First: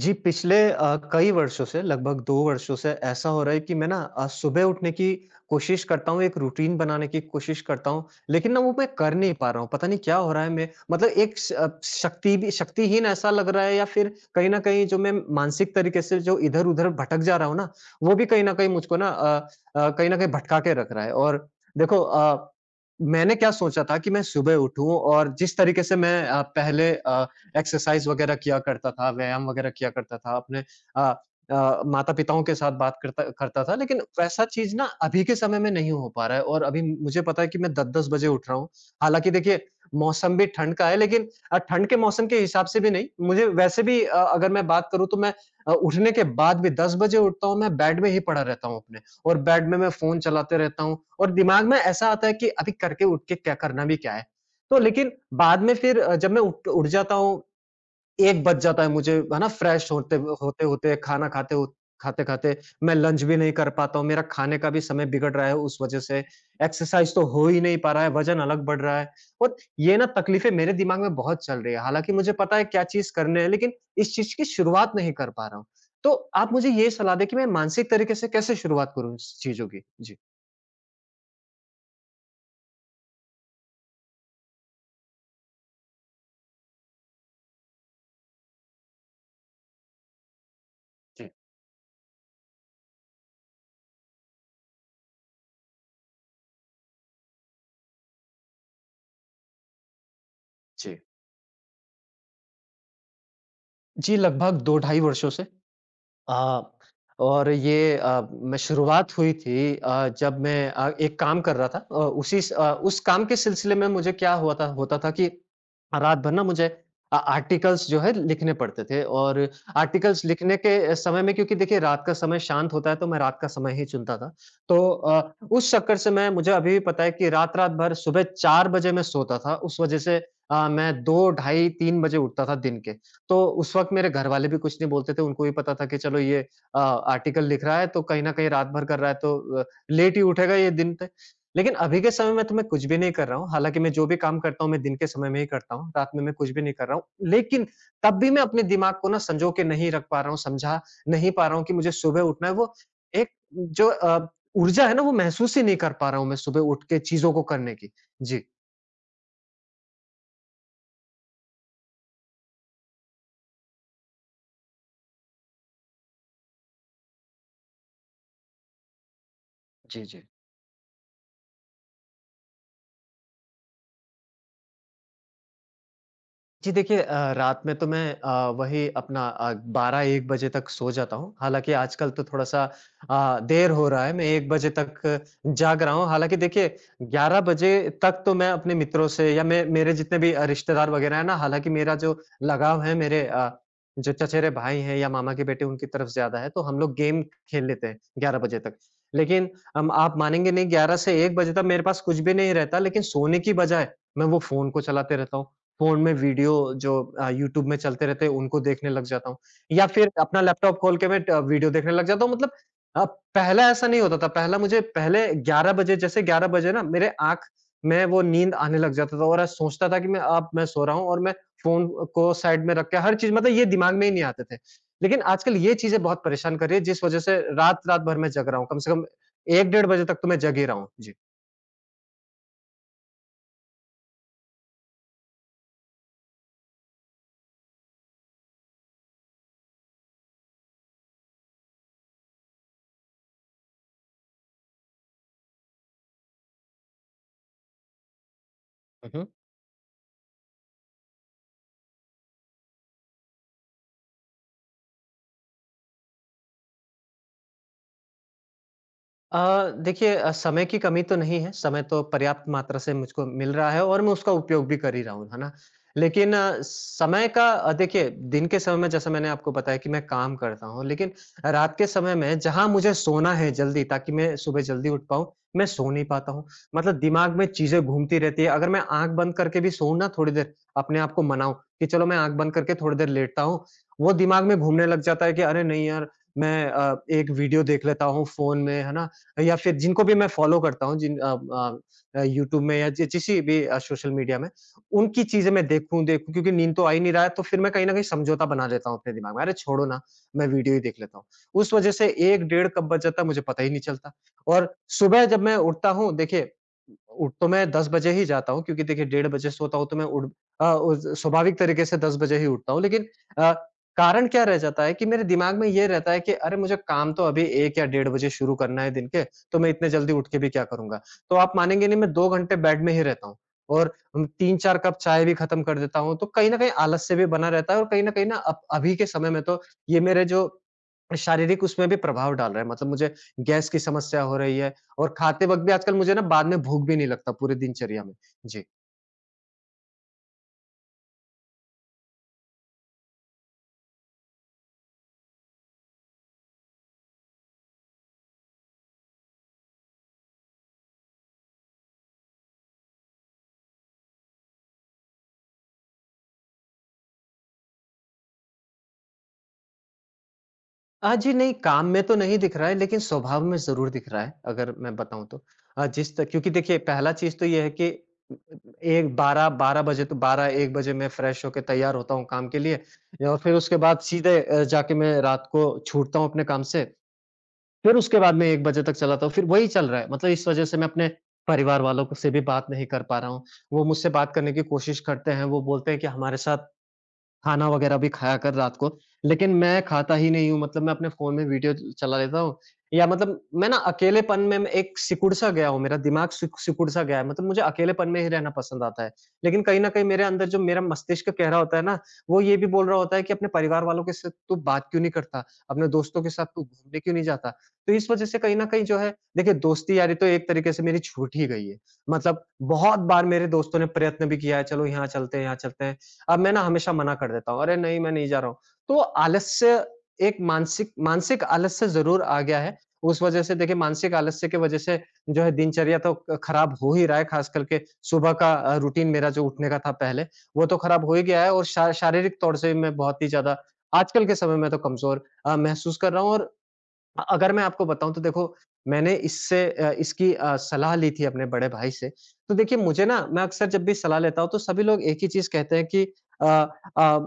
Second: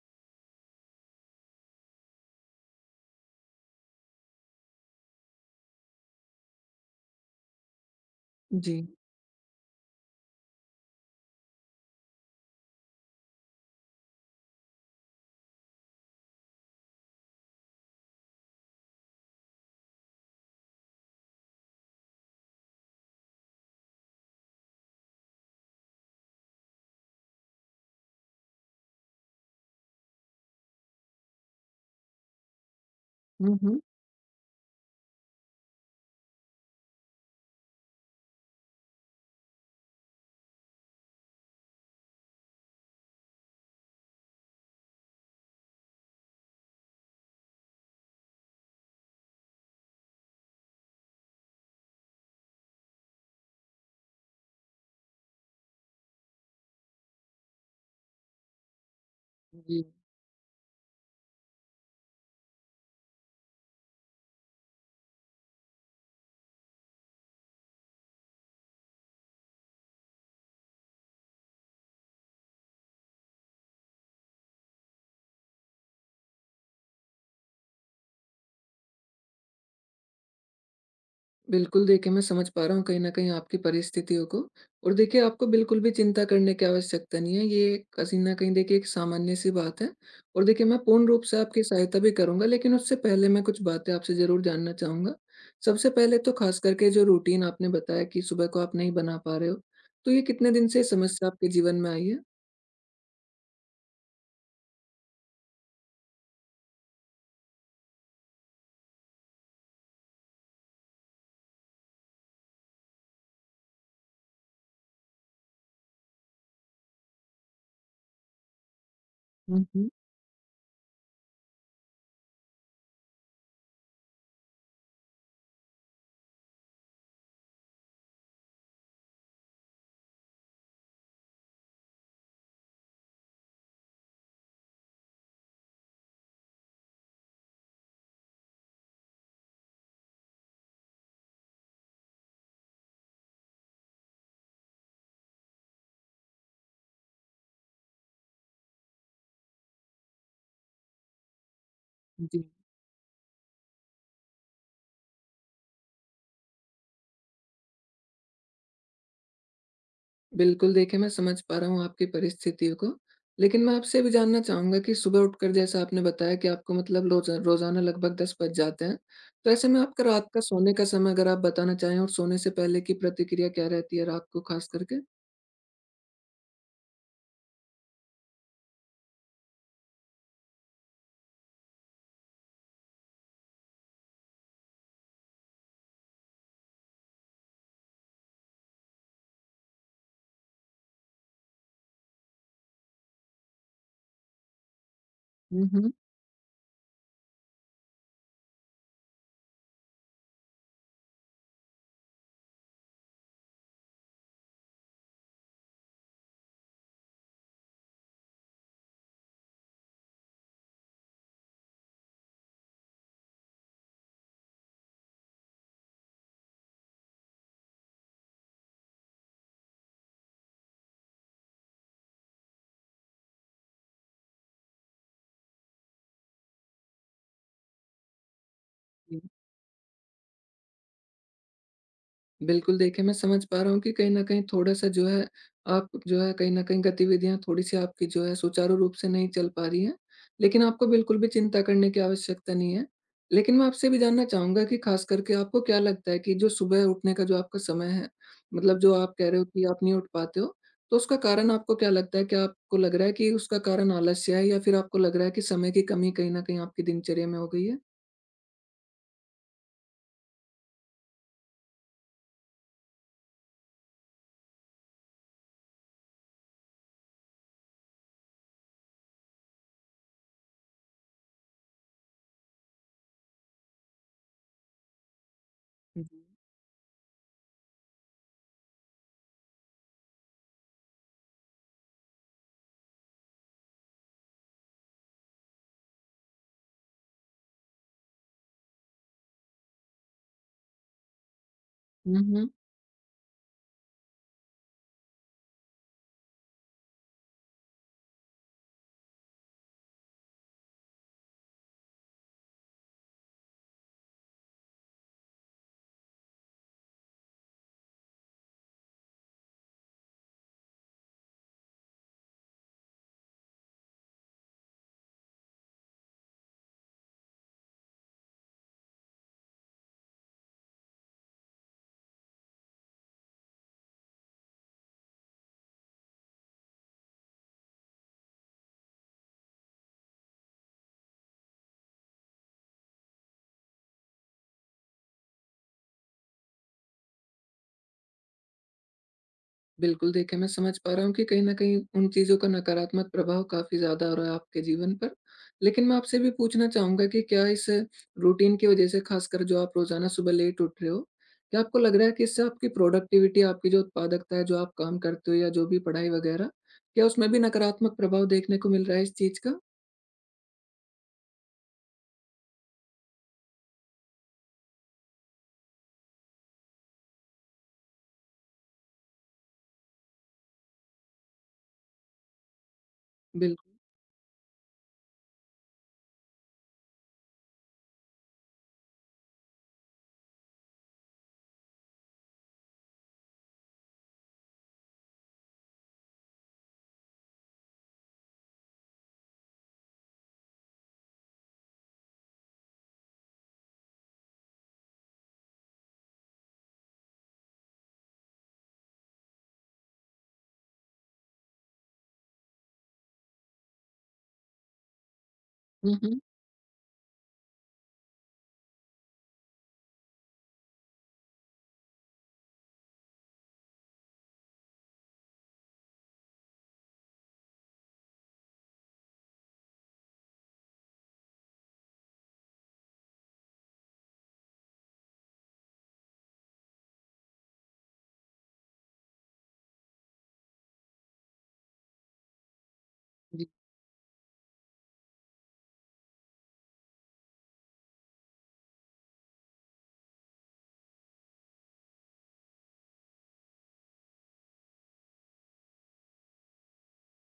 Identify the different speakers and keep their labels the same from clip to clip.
Speaker 1: जी, पिछले कई वर्षों से लगभग 2 वर्षों से ऐसा हो रहा है कि मैं ना सुबह उठने की कोशिश करता हूँ, एक रूटीन बनाने की कोशिश करता हूँ, लेकिन ना वो
Speaker 2: जी।
Speaker 1: मैं कर नहीं पा रहा हूँ। पता नहीं क्या हो रहा है मैं मतलब एक शक्ति भी शक्तिहीन ऐसा लग रहा है या फिर कहीं न कहीं जो मैं मानसिक तरीके से जो इधर-उधर भटक जा रहा हूँ ना, वो भी कहीं न कहीं मुझको ना कहीं न कहीं भटका के रख रहा है। और देखो मैंने क्या सोचा था कि मैं सुबह उठूँ और जिस तरीके से मैं पहले एक्सरसाइज वगैरह किया करता था, व्यायाम वगैरह किया करता था, अपने अ माता-पिताओं के साथ बात करता
Speaker 2: हुँ,
Speaker 1: करता था,
Speaker 2: हुँ।
Speaker 1: लेकिन वैसा चीज़ ना अभी के समय में नहीं हो पा रहा है और अभी मुझे पता है कि मैं 10-10 बजे उठ रहा हूँ। हालाँकि देखिए, मौसम भी ठंड का है लेकिन ठंड के मौसम के हिसाब से भी नहीं, मुझे वैसे भी अगर मैं बात करूँ तो मैं उठने के बाद भी 10 बजे उठता हूँ, मैं बेड में ही पड़ा रहता हूँ अपने और बेड में मैं फ़ोन चलाते रहता हूँ और दिमाग में ऐसा आता है कि अभी करके उठ के क्या करना भी क्या है? तो लेकिन बाद में फिर जब मैं उठ उठ जाता हूँ 1 बज जाता है मुझे, है ना?
Speaker 2: जी,
Speaker 1: फ्रेश होते-होते, खाना खाते हो खाते-खाते मैं लंच भी नहीं कर पाता हूँ, मेरा खाने का भी समय बिगड़ रहा है उस वजह से, एक्सरसाइज़ तो हो ही नहीं पा रहा है, वज़न अलग बढ़ रहा है और ये ना तकलीफ़ें मेरे दिमाग में बहुत चल रही है। हालाँकि मुझे पता है क्या चीज़ करने है, लेकिन इस चीज़ की शुरुआत नहीं कर पा रहा हूँ। तो आप मुझे ये सलाह दें कि मैं मानसिक तरीके से कैसे शुरुआत करूँ इस चीज़ों की? जी।
Speaker 2: बिल्कुल देखिए मैं समझ पा रहा हूँ कहीं न कहीं आपकी परिस्थितियों को। और देखिए आपको बिल्कुल भी चिंता करने की आवश्यकता नहीं है। ये कहीं न कहीं देखिए एक सामान्य-सी बात है और देखिए मैं पूर्ण रूप
Speaker 1: जी,
Speaker 2: से आपकी सहायता भी करूँगा, लेकिन उससे पहले मैं कुछ बातें आपसे ज़रूर जानना चाहूँगा। सबसे पहले तो ख़ास करके जो रूटीन आपने बताया कि सुबह को आप नहीं बना पा रहे हो, तो ये कितने दिन से
Speaker 1: जी।
Speaker 2: समस्या आपके जीवन में आई है?
Speaker 1: जी, लगभग 2 ढाई वर्षों से। अ, और ये मैं शुरुआत हुई थी जब मैं एक काम कर रहा था उस काम के सिलसिले में मुझे क्या हुआ था होता था कि रात भर ना मुझे आर्टिकल्स जो है लिखने पड़ते थे और
Speaker 2: हुँ, हुँ।
Speaker 1: आर्टिकल्स लिखने के समय में क्योंकि देखिए रात का समय शांत होता है तो मैं रात का समय ही चुनता था। तो उस चक्कर से मैं मुझे अभी भी पता है कि रात-रात भर सुबह 4 बजे मैं सोता था। उस वज़ह से मैं 2 ढाई 3 बजे उठता था दिन के। तो उस वक़्त मेरे घरवाले भी कुछ नहीं बोलते थे, उनको भी पता था कि चलो ये आर्टिकल लिख रहा है तो कहीं न कहीं रात भर कर रहा है तो लेट ही उठेगा ये दिन पे। लेकिन अभी के समय में तो मैं कुछ भी नहीं कर रहा हूँ, हालाँकि मैं जो भी काम करता हूँ मैं दिन के समय में ही करता हूँ, रात में मैं कुछ भी नहीं कर रहा हूँ। लेकिन तब भी मैं अपने दिमाग को ना सँजो के नहीं रख पा रहा हूँ, समझा नहीं पा रहा हूँ कि मुझे सुबह
Speaker 2: जी।
Speaker 1: उठना है, वो एक जो ऊर्जा है ना वो महसूस ही नहीं कर पा रहा हूँ मैं सुबह उठ के चीज़ों को करने की। जी।
Speaker 2: बिल्कुल, देखिए मैं समझ पा रहा हूँ आपकी परिस्थितियों को। लेकिन मैं आपसे ये भी जानना चाहूँगा कि सुबह उठकर जैसा आपने बताया कि आपको मतलब रोज़ाना लगभग 10 बज जाते हैं। तो ऐसे में
Speaker 1: जी,
Speaker 2: आपका
Speaker 1: जी।
Speaker 2: रात का सोने का समय अगर आप बताना चाहें और सोने से पहले की प्रतिक्रिया क्या रहती है रात को ख़ास करके?
Speaker 1: जी देखिए रात में तो मैं वही अपना 12-1 बजे तक सो जाता हूँ। हालाँकि आजकल तो थोड़ा-सा देर हो रहा है, मैं 1 बजे तक जाग रहा हूँ। हालाँकि देखिए 11 बजे तक तो मैं अपने मित्रों से या मैं मेरे जितने भी रिश्तेदार वग़ैरह हैं ना हालाँकि मेरा जो लगाव है मेरे जो चचेरे भाई हैं या मामा के बेटे
Speaker 2: हुँ,
Speaker 1: उनकी
Speaker 2: हुँ।
Speaker 1: तरफ ज़्यादा है, तो हम लोग गेम खेल लेते हैं 11 बजे तक। लेकिन हम आप मानेंगे नहीं 11 से 1 बजे तक मेरे पास कुछ भी नहीं रहता लेकिन सोने की बजाय मैं वो फ़ोन को चलाते रहता हूँ। फ़ोन में वीडियो जो यूट्यूब में चलते रहते हैं उनको देखने लग जाता हूँ या फिर अपना लैपटॉप खोल के मैं ट वीडियो देखने लग जाता हूँ मतलब अ, पहला ऐसा नहीं होता था। पहला मुझे पहले 11 बजे जैसे 11 बजे ना मेरे आँख में वो नींद आने लग जाता था और आज सोचता था कि मैं अब मैं सो रहा हूँ और मैं फ़ोन को साइड में रख के हर चीज़ मतलब ये दिमाग में ही नहीं आते थे। लेकिन आजकल ये चीज़ें बहुत परेशान कर रही है जिस वज़ह से रात-रात भर मैं जग रहा हूँ। कम से कम 1 डेढ़ बजे तक तो मैं जग ही रहा हूँ। जी।
Speaker 2: बिल्कुल, देखिए मैं समझ पा रहा हूँ कि कहीं न कहीं थोड़ा-सा जो है, आप जो है कहीं न कहीं गतिविधियाँ थोड़ी-सी आपकी जो है सुचारू रूप से नहीं चल पा रही हैं। लेकिन आपको बिल्कुल भी चिंता करने की आवश्यकता नहीं है। लेकिन मैं आपसे भी जानना चाहूँगा कि ख़ास करके आपको क्या लगता है कि जो सुबह उठने का जो आपका समय है, मतलब जो आप कह रहे हो कि आप नहीं उठ पाते हो, तो उसका कारण आपको क्या लगता है? क्या आपको लग रहा है कि उसका कारण आलस्य है या फिर आपको लग रहा है कि समय की कमी कहीं न कहीं आपकी दिनचर्या में हो गई
Speaker 1: देखिए समय की कमी तो नहीं है, समय तो पर्याप्त मात्रा से मुझको मिल रहा है और मैं उसका उपयोग भी कर ही रहा हूँ, है ना? लेकिन समय का देखिए दिन के समय में जैसा मैंने आपको बताया कि मैं काम करता हूँ, लेकिन रात के समय में जहाँ मुझे सोना है जल्दी ताकि मैं सुबह जल्दी उठ पाऊँ, मैं सो नहीं पाता हूँ। मतलब दिमाग में चीज़ें घूमती रहती है, अगर मैं आँख बंद करके भी सोऊँ ना थोड़ी देर, अपने आप को मनाऊँ कि चलो मैं आँख बंद करके थोड़ी देर लेटता हूँ, वो दिमाग में घूमने लग जाता है कि अरे नहीं यार, मैं एक वीडियो देख लेता हूँ फ़ोन में, है ना? या फिर जिनको भी मैं फॉलो करता हूँ जिन अ अ अ,
Speaker 2: है?
Speaker 1: यूट्यूब में या जि किसी भी सोशल मीडिया में, उनकी चीज़ें मैं देखूँ देखूँ क्योंकि नींद तो आ ही नहीं रहा है, तो फिर मैं कहीं न कहीं समझौता बना लेता हूँ अपने दिमाग में, अरे छोड़ो ना, मैं वीडियो ही देख लेता हूँ। उस वजह से 1 डेढ़ कब बज जाता है मुझे पता ही नहीं चलता और सुबह जब मैं उठता हूँ देखिए, उठ तो मैं 10 बजे ही जाता हूँ क्योंकि देखिए डेढ़ बजे सोता हूँ तो मैं उस स्वाभाविक तरीके से 10 बजे ही उठता हूँ लेकिन अ, कारण क्या रह जाता है कि मेरे दिमाग में ये रहता है कि अरे मुझे काम तो अभी 1 या डेढ़ बजे शुरू करना है दिन के तो मैं इतने जल्दी उठ के भी क्या करूँगा? तो आप मानेंगे नहीं मैं 2 घंटे बेड में ही रहता हूँ और 3-4 कप चाय भी खत्म कर देता हूँ, तो कहीं न कहीं आलस से भी बना रहता है और कहीं न कहीं ना अब अभी के समय में तो ये मेरे जो शारीरिक उसमें भी प्रभाव डाल रहा है। मतलब मुझे गैस की समस्या हो रही है और खाते वक़्त भी आजकल मुझे ना बाद में भूख भी नहीं लगता पूरे दिनचर्या में। जी।
Speaker 2: बिल्कुल, देखिए मैं समझ पा रहा हूँ कि कहीं न कहीं उन चीज़ों का नकारात्मक प्रभाव काफ़ी ज़्यादा हो रहा है आपके जीवन पर। लेकिन मैं आपसे भी पूछना चाहूँगा कि क्या इस रूटीन की वज़ह से ख़ासकर जो आप रोज़ाना सुबह लेट उठ रहे हो, क्या आपको लग रहा है कि इससे आपकी प्रोडक्टिविटी, आपकी जो उत्पादकता है, जो आप काम करते हो या जो भी पढ़ाई वग़ैरह, क्या उसमें भी नकारात्मक प्रभाव देखने को मिल रहा है इस चीज़ का?
Speaker 1: जी नहीं, काम में तो नहीं दिख रहा है, लेकिन स्वभाव में ज़रूर दिख रहा है, अगर मैं बताऊँ तो। जिस त क्योंकि देखिए, पहला चीज़ तो ये है कि एक 12-12 बजे तो 12-1 बजे मैं फ्रेश होके तैयार होता हूँ काम के लिए और फिर
Speaker 2: बिल्कुल।
Speaker 1: उसके बाद सीधे जाके मैं रात को छूटता हूँ अपने काम से। फिर उसके बाद मैं 1 बजे तक चलाता हूँ, फिर वही चल रहा है। मतलब इस वजह से मैं अपने परिवार वालों को से भी बात नहीं कर पा रहा हूँ। वो मुझसे बात करने की कोशिश करते हैं, वो बोलते हैं कि हमारे साथ खाना वगैरह भी खाया कर रात को, लेकिन मैं खाता ही नहीं हूँ मतलब मैं अपने फ़ोन में वीडियो च चला लेता हूँ या मतलब मैं ना अकेलेपन में मैं एक सिकुड़-सा गया हूँ, मेरा दिमाग सिकुड़-सा गया है मतलब मुझे अकेलेपन में ही रहना पसंद आता है। लेकिन कहीं न कहीं मेरे अंदर जो मेरा मस्तिष्क कह रहा होता है ना, वो ये भी बोल रहा होता है कि अपने परिवार वालों के साथ तू बात क्यों नहीं करता? अपने
Speaker 2: हुँ, हुँ।
Speaker 1: दोस्तों के साथ तू घूमने क्यों नहीं जाता? तो इस वज़ह से कहीं न कहीं जो है देखिए दोस्ती-यारी तो एक तरीके से मेरी छूट ही गई है। मतलब बहुत बार मेरे दोस्तों ने प्रयत्न भी किया है, चलो यहाँ चलते हैं, यहाँ चलते हैं। अब मैं ना हमेशा मना कर देता हूँ, "अरे नहीं, मैं नहीं जा रहा हूँ।" तो आलस्य एक मानसिक मानसिक आलस्य ज़रूर आ गया है। उस वज़ह से देखिए मानसिक आलस्य की वज़ह से जो है दिनचर्या तो क खराब हो ही रहा है, ख़ास करके सुबह का रूटीन मेरा जो उठने का था पहले, वो तो खराब हो ही गया है और शा शारीरिक तौर से मैं बहुत ही
Speaker 2: जी।
Speaker 1: ज़्यादा आजकल के समय में तो कमज़ोर महसूस कर रहा हूँ और अगर मैं आपको बताऊँ तो देखो मैंने इससे इसकी सलाह ली थी अपने बड़े भाई से। तो देखिए मुझे ना मैं अक्सर जब भी सलाह लेता हूँ तो सभी लोग एक ही चीज़ कहते हैं कि अ अ,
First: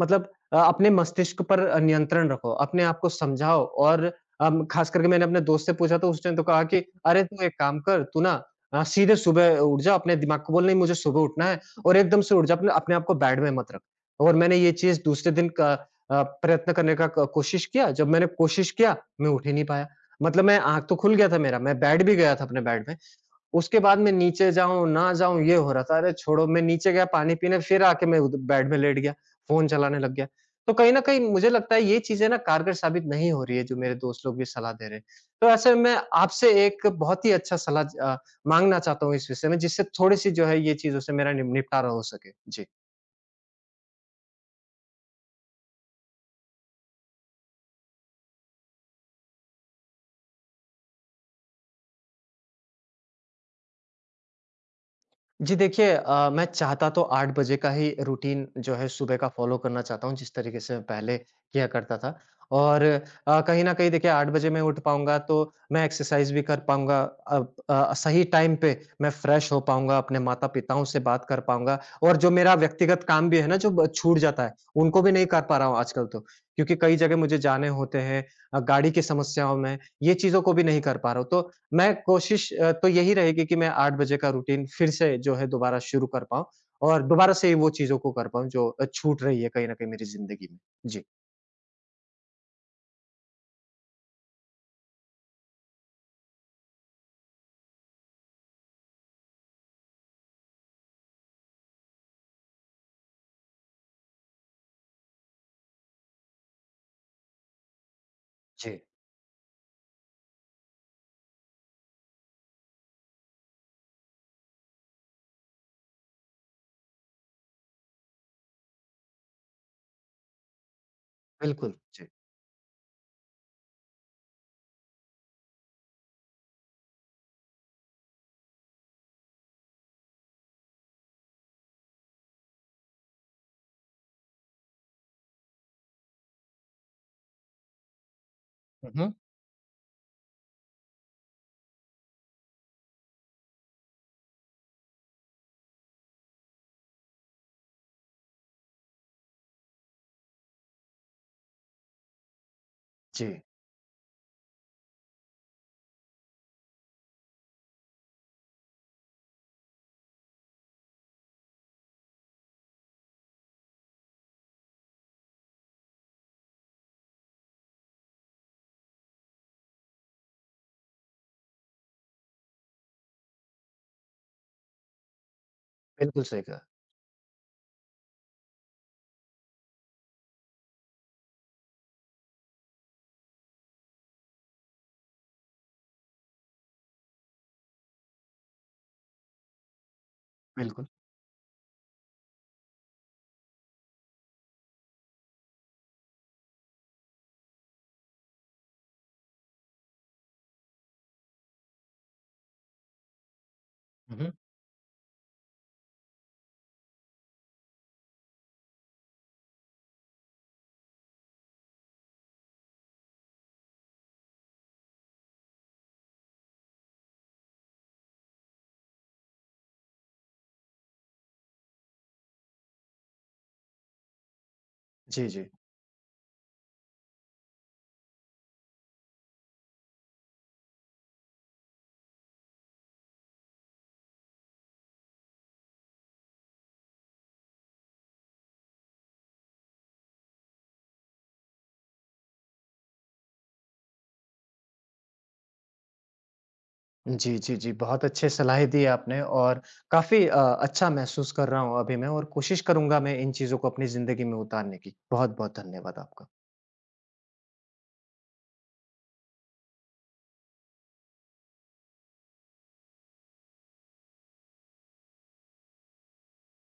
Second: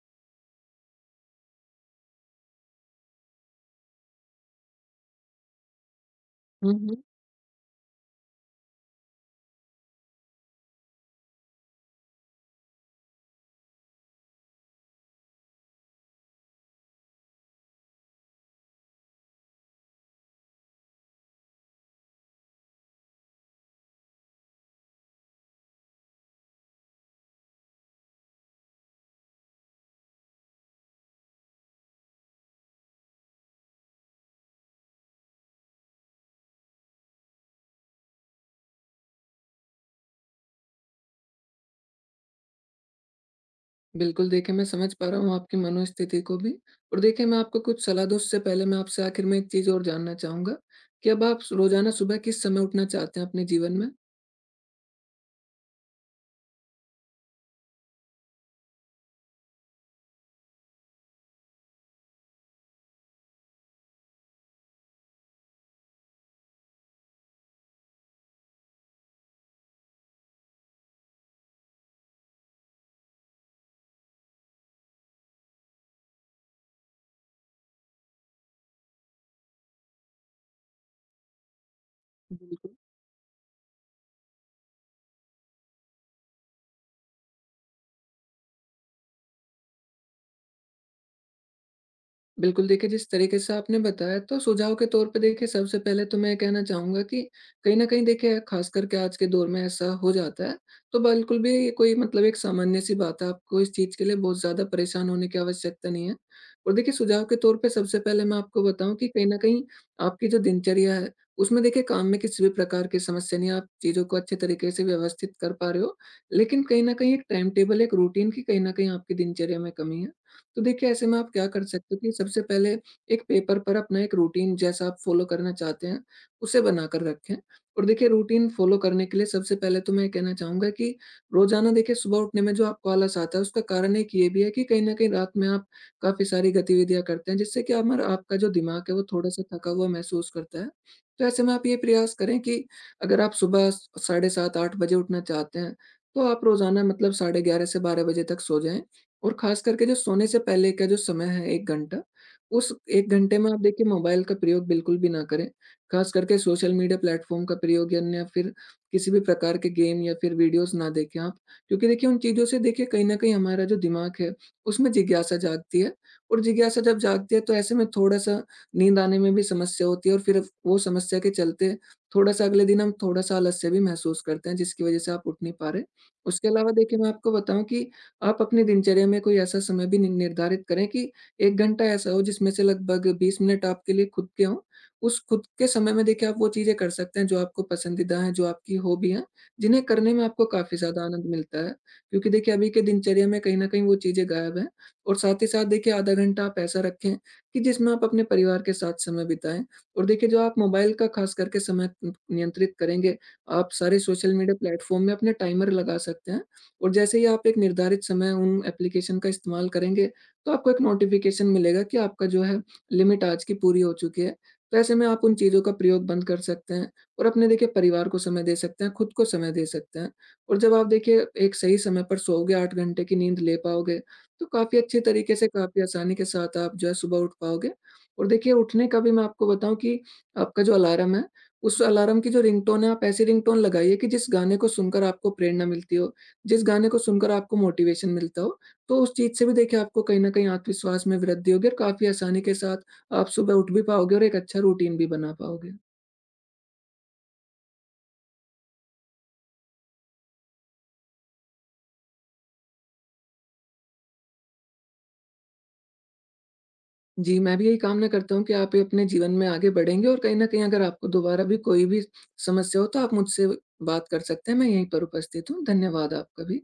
Speaker 1: मतलब अपने मस्तिष्क पर नियंत्रण रखो, अपने आप को समझाओ और ख़ास करके मैंने अपने दोस्त से पूछा तो उसने तो कहा
Speaker 2: हुँ,
Speaker 1: कि
Speaker 2: हुँ।
Speaker 1: अरे तू एक काम कर, तू ना सीधे सुबह उठ जा, अपने दिमाग को बोल नहीं मुझे सुबह उठना है और एकदम से उठ जा, अपने अपने आप को बेड में मत रख। और मैंने ये चीज़ दूसरे दिन प्रयत्न करने का क कोशिश किया, जब मैंने कोशिश किया, मैं उठ ही नहीं पाया। मतलब मैं आँख तो खुल गया था मेरा, मैं बैठ भी गया था अपने बेड में, उसके बाद मैं नीचे जाऊँ, ना जाऊँ ये हो रहा था। अरे छोड़ो, मैं नीचे गया पानी पीने, फिर आके मैं उध बेड में लेट गया, फ़ोन चलाने लग गया। तो कहीं न कहीं मुझे लगता है ये चीज़ें ना कारगर साबित नहीं हो रही है, जो मेरे दोस्त लोग भी सलाह दे रहे हैं। तो ऐसे में मैं आपसे एक बहुत ही अच्छा सलाह माँगना चाहता हूँ इस विषय में, जिससे थोड़ी-सी जो है ये चीज़ों से मेरा निम निपटारा हो सके। जी।
Speaker 2: बिल्कुल, देखिए मैं समझ पा रहा हूँ आपकी मनोस्थिति को भी। और देखिए मैं आपको कुछ सलाह दूँ उससे पहले मैं आपसे आखिर में एक चीज़ और जानना चाहूँगा, कि अब आप स रोज़ाना सुबह किस समय उठना चाहते हैं अपने जीवन में?
Speaker 1: जी देखिए मैं चाहता तो 8 बजे का ही रूटीन जो है सुबह का फ़ॉलो करना चाहता हूँ, जिस तरीके से मैं पहले किया करता था। और कहीं न कहीं देखिए 8 बजे मैं उठ पाऊँगा तो मैं एक्सरसाइज़ भी कर पाऊँगा। अब सही टाइम पे मैं फ्रेश हो पाऊँगा, अपने माता-पिताओं से बात कर पाऊँगा और जो मेरा व्यक्तिगत काम भी है ना जो ब छूट जाता है, उनको भी नहीं कर पा रहा हूँ आजकल तो। क्योंकि कई जगह मुझे जाने होते हैं गाड़ी की समस्याओं में, ये चीज़ों को भी नहीं कर पा रहा हूँ। तो मैं कोशिश
Speaker 2: बिल्कुल।
Speaker 1: तो यही रहेगी कि मैं 8 बजे का रूटीन फिर से जो है दोबारा शुरू कर पाऊँ और दोबारा से वो चीज़ों को कर पाऊँ जो छूट रही है कहीं न कहीं मेरी ज़िंदगी में। जी।
Speaker 2: बिल्कुल, देखिए जिस तरीके से आपने बताया तो सुझाव के तौर पे देखिए सबसे पहले तो मैं कहना चाहूँगा कि कहीं न कहीं देखिए ख़ास करके आज के दौर में ऐसा हो जाता है, तो बिल्कुल भी ये कोई मतलब एक सामान्य-सी बात है, आपको इस चीज़ के लिए बहुत ज़्यादा परेशान होने की आवश्यकता नहीं है। और देखिए सुझाव के तौर पे सबसे पहले मैं आपको
Speaker 1: जी,
Speaker 2: बताऊँ कि कहीं न कहीं आपकी जो दिनचर्या है, उसमें देखिए काम में किसी भी प्रकार की समस्या नहीं है, आप चीज़ों को अच्छे तरीके से व्यवस्थित कर पा रहे हो। लेकिन कहीं न कहीं एक टाइम टेबल, एक रूटीन की कहीं न कहीं आपकी दिनचर्या में कमी है। तो देखिए ऐसे में आप क्या कर
Speaker 1: बिल्कुल।
Speaker 2: सकते हो
Speaker 1: जी।
Speaker 2: कि सबसे पहले एक पेपर पर अपना एक रूटीन जैसा आप फॉलो करना चाहते हैं उसे बना कर रखें। और देखिए रूटीन फॉलो करने के लिए सबसे पहले तो मैं ये कहना चाहूंगा कि रोजाना देखिए सुबह उठने में जो आपको आलस आता है उसका कारण एक ये भी है कि कहीं ना कहीं रात में आप काफी सारी गतिविधियां करते हैं जिससे कि हमारा आपका जो दिमाग
Speaker 1: हुँ,
Speaker 2: है वो
Speaker 1: हुँ।
Speaker 2: थोड़ा सा थका हुआ महसूस करता है। तो ऐसे में आप ये प्रयास करें कि अगर आप सुबह 7:30-8 बजे उठना चाहते हैं तो आप रोजाना मतलब 11:30 से 12 बजे तक सो जाएं। और खास करके जो सोने से पहले का जो समय है 1 घंटा, उस 1
Speaker 1: जी।
Speaker 2: घंटे में आप देखिए मोबाइल का प्रयोग बिल्कुल भी ना करें। खास करके सोशल मीडिया प्लेटफ़ॉर्म का प्रयोग या अन्य फिर किसी भी प्रकार के गेम या फिर वीडियोज़ ना देखें आप। क्योंकि देखिए उन चीज़ों से देखिए कहीं न कहीं हमारा जो दिमाग है, उसमें जिज्ञासा जागती है और जिज्ञासा जब जागती है तो ऐसे में थोड़ा-सा नींद आने में भी समस्या होती है और फिर वो समस्या के चलते थोड़ा-सा अगले दिन हम थोड़ा-सा आलस्य भी महसूस करते हैं जिसकी वज़ह से आप उठ नहीं पा रहे।
Speaker 1: बिल्कुल सही
Speaker 2: उसके
Speaker 1: कहा,
Speaker 2: अलावा देखिए मैं आपको बताऊँ कि आप अपनी दिनचर्या में कोई ऐसा समय भी नि निर्धारित करें कि 1 घंटा ऐसा हो जिसमें से लगभग 20 मिनट आपके लिए खुद के हों। उस खुद के समय में देखिए आप वो चीज़ें कर सकते हैं जो आपको पसंदीदा हैं, जो आपकी हॉबी हैं, जिन्हें करने में आपको काफ़ी
Speaker 1: बिल्कुल।
Speaker 2: ज़्यादा आनंद मिलता है। क्योंकि देखिए अभी के दिनचर्या में कहीं न कहीं वो चीज़ें गायब हैं। और साथ ही साथ देखिए आधा घंटा आप ऐसा रखें कि जिसमें आप अपने परिवार के साथ समय बिताएँ। और देखिए जो आप मोबाइल का खास करके समय नि नियंत्रित करेंगे, आप सारे
Speaker 1: hmm, hmm.
Speaker 2: Social media platform में अपने टाइमर लगा सकते हैं और जैसे ही आप एक निर्धारित समय उन एप्लीकेशन का इस्तेमाल करेंगे, तो आपको एक नोटिफ़िकेशन मिलेगा कि आपका जो है लिमिट आज की पूरी हो चुकी है। तो ऐसे में आप उन चीज़ों का प्रयोग बंद कर सकते हैं और अपने देखिए परिवार को समय दे सकते हैं, खुद को समय दे सकते हैं। और जब आप देखिए एक सही समय पर सोओगे, 8 घंटे की नींद ले पाओगे, तो काफ़ी अच्छे
Speaker 1: जी,
Speaker 2: तरीके से,
Speaker 1: जी।
Speaker 2: काफ़ी आसानी के साथ आप जो है सुबह उठ पाओगे। और देखिए उठने का भी मैं आपको बताऊँ कि आपका जो अलार्म है, उस अलार्म की जो रिंगटोन है, आप ऐसी रिंगटोन लगाइए कि जिस गाने को सुनकर आपको प्रेरणा मिलती हो। जिस गाने को सुनकर आपको मोटिवेशन मिलता हो, तो उस चीज़ से भी देखिए आपको कहीं न कहीं आत्मविश्वास में वृद्धि होगी और काफ़ी आसानी के साथ आप सुबह उठ भी पाओगे और एक अच्छा रूटीन भी बना पाओगे।
Speaker 1: जी, जी, जी, बहुत अच्छे सलाहें दी आपने और काफ़ी अच्छा महसूस कर रहा हूँ अभी मैं और कोशिश करूँगा मैं इन चीज़ों को अपनी ज़िंदगी में उतारने की। बहुत-बहुत धन्यवाद आपका।
Speaker 2: जी, मैं भी यही कामना करता हूँ कि आप ये अपने जीवन में आगे बढ़ेंगे और कहीं न कहीं अगर आपको दोबारा भी कोई भी समस्या हो तो आप मुझसे बात कर सकते हैं, मैं यहीं पर उपस्थित हूँ। धन्यवाद आपका भी।